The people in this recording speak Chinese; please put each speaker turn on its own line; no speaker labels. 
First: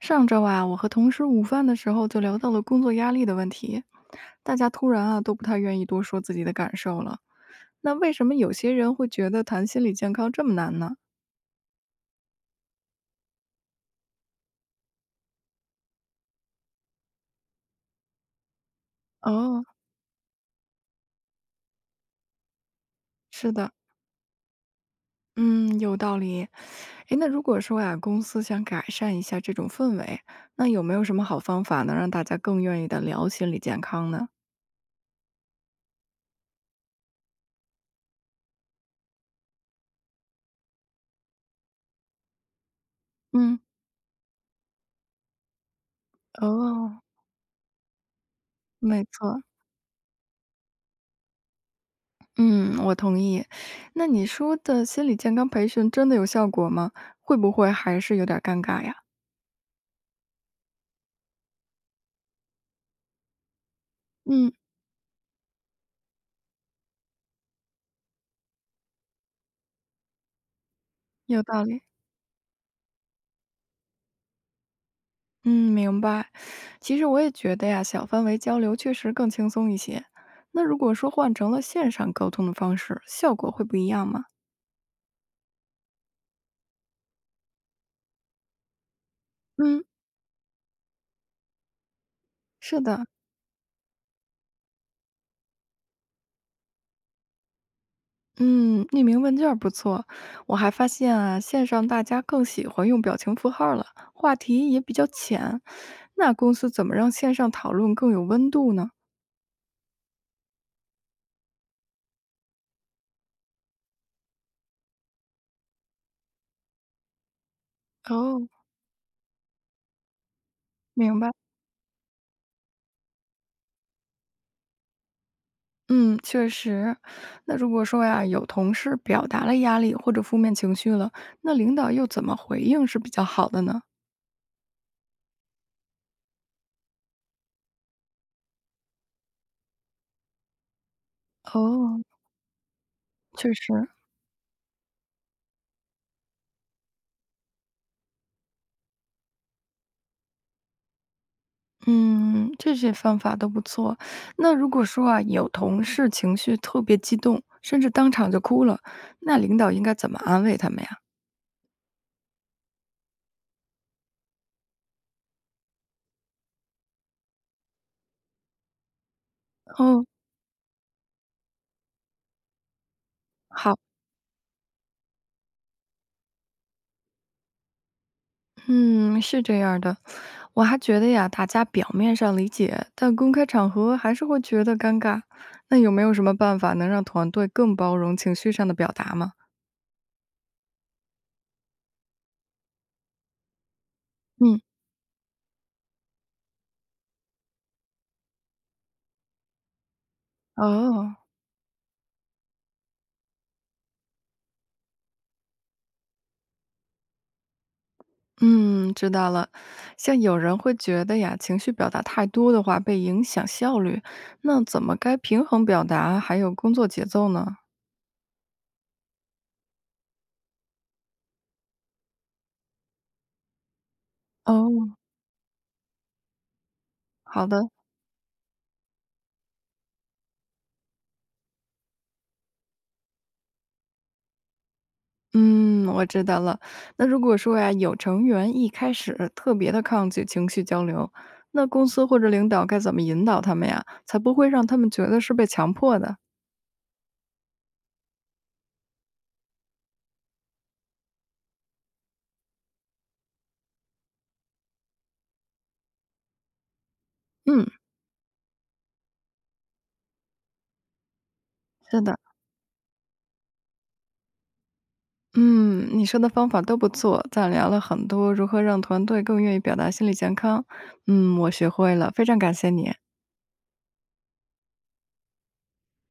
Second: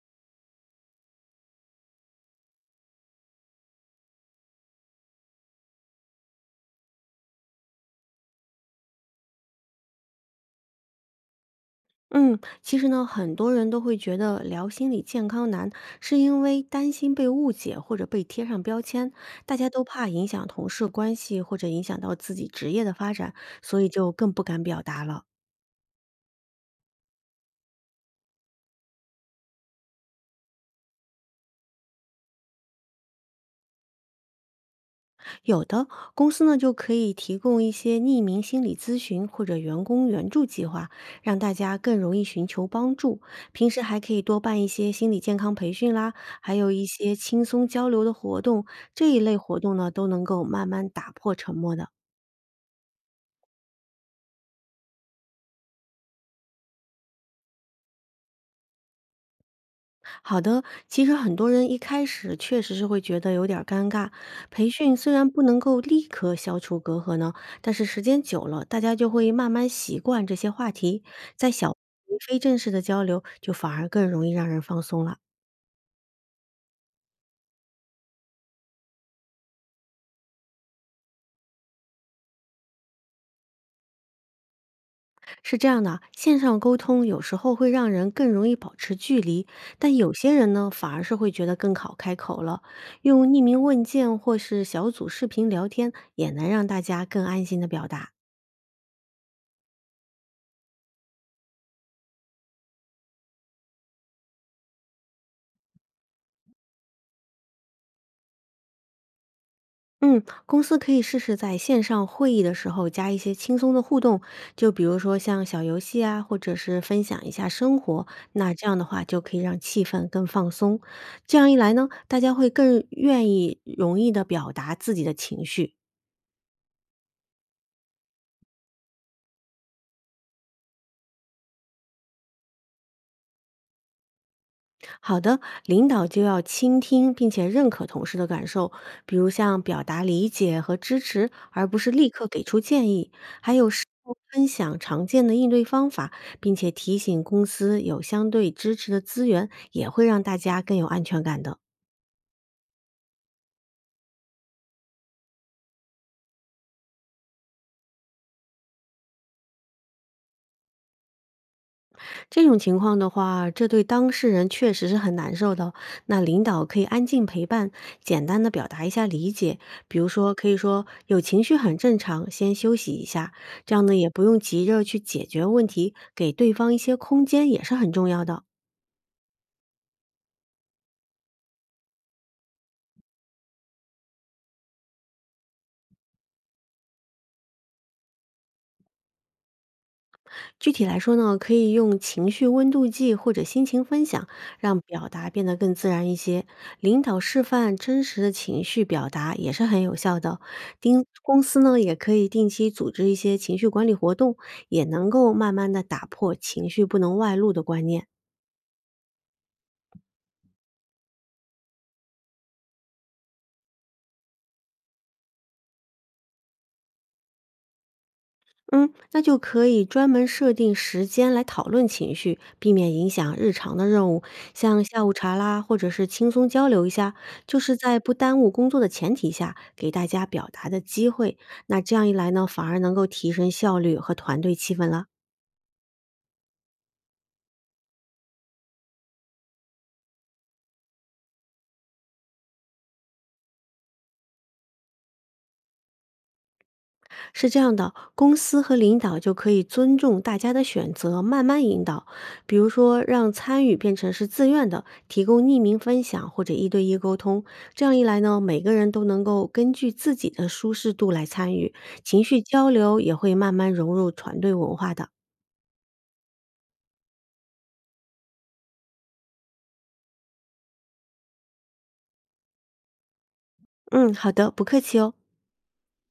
上周啊，我和同事午饭的时候就聊到了工作压力的问题，大家突然啊都不太愿意多说自己的感受了。那为什么有些人会觉得谈心理健康这么难呢？
嗯，其实呢，很多人都会觉得聊心理健康难，是因为担心被误解或者被贴上标签，大
哦，
家都怕影响同事关系或者影响到自己职业的发展，
是的，
所以就更不敢表达了。
嗯，有道理。诶，那如果说呀、公司想改善一下这种氛围，那有没有什么好方法能让大家更愿意的聊心理健康呢？
有的公司呢，就可以提供一些匿名心理咨询或者员工援助计划，让大家更容易寻求帮助。
嗯，
平时还可以多办一些心理健康培训啦，还有一
哦，
些轻松交流的活动，
没
这一类
错。
活动呢，都能够慢慢打破沉默的。
嗯，我同意。那你说的心理健康培训真的有效果吗？会不会还是有点儿尴尬呀？
好的，其实很多人一开始确实是会觉得有点儿尴尬。
嗯，
培训虽然不能够立刻消除隔阂呢，但是时间久了，大家就会慢慢习惯这些话题，
有
在
道
小
理。
非正式的交流就反而更容易让人放松了。
嗯，明白。其实我也觉得呀，小范围交流确实更轻松一些。那如果说换成了线上沟通的方式，效果会不一样吗？
是这样的啊，线上沟通有时候会让人更容易保持距离，
嗯，
但有些人呢，反而是会觉得更好开口了。
是的。
用匿名问件或是小组视频聊天，也能让大家更安心的表达。
嗯，匿名问卷儿不错。我还发现啊，线上大家更喜欢用表情符号了，话题也比较浅。那公司怎么让线上讨论更有温度呢？
嗯，公司可以试试在线上会议的时候加一些轻松的互动，就比如说像小游戏啊，或者是分享一下生活，
哦
那这样的话就可以让气氛更放松。
明白，
这样一来呢，大家会更愿意容易的表达自己的情绪。
嗯，确实。那如果说呀，有同事表达了压力或者负面情绪了，那领导又怎么回应是比较好的呢？
好的，领导就要倾听并且认可同事的感受，比如像表达理解和支持，而不是
哦，
立刻给出建议。
确
还有事
实，
后分享常见的应对方法，并且提醒公司有相对支持的资源，也会让大家更有安全感的。
嗯，这些方法都不错。那如果说啊，有同事情绪特别激动，甚至当场就哭了，那领导应该怎么安慰他们呀？
这种情况的话，这对当事人确实是很难受的。那领导可以安静陪伴，简单的表达一下理解，比
哦，
如说可以说有情绪很正常，先休息一下，这
好。
样呢也不用急着去解决问题，给对方一些空间也是很重要的。
嗯，是这样儿的，我还觉得呀，大家表面上理解，但公开场合还是会觉得尴尬。那有没有什么办法能让团队更包容情绪上的表达吗？
具体来说呢，可以用情绪温度计或者心情分享，
嗯，
让表达变得更自然一些。领导示范真实的情绪表达也是很有效的。丁
哦，
公司呢，也可以定期组织一些情绪管理活动，也能够慢慢的打破情绪不能外露的观念。
嗯，知道了。像有人会觉得呀，情绪表达太多的话被影响效率，那怎么该平衡表达还有工作节奏呢？
嗯，那就可以专门设定时间来讨论情绪，避免影响日常的任务，像
哦，
下午茶啦，或者是轻松交流一下，
好
就
的。
是在不耽误工作的前提下，给大家表达的机会。那这样一来呢，反而能够提升效率和团队气氛了。
嗯，我知道了。那如果说呀，有成员一开始特别的抗拒情绪交流，那公司或者领导该怎么引导他们呀，才不会让他们觉得是被强迫的？
是这样的，公司和领导就可以尊重大家的选择，慢慢引导。比如说，让参与变成是自愿的，提供匿名分享或者一对一沟通。
嗯，
这样一来呢，每个人都能够根据自己的舒适度来参与，
是的，
情绪交流也会慢慢融入团队文化的。
嗯，你说的方法都不错，咱聊了很多如何让团队更愿意表达心理健康。嗯，我学会了，非常感谢你。
嗯，好的，不客气哦。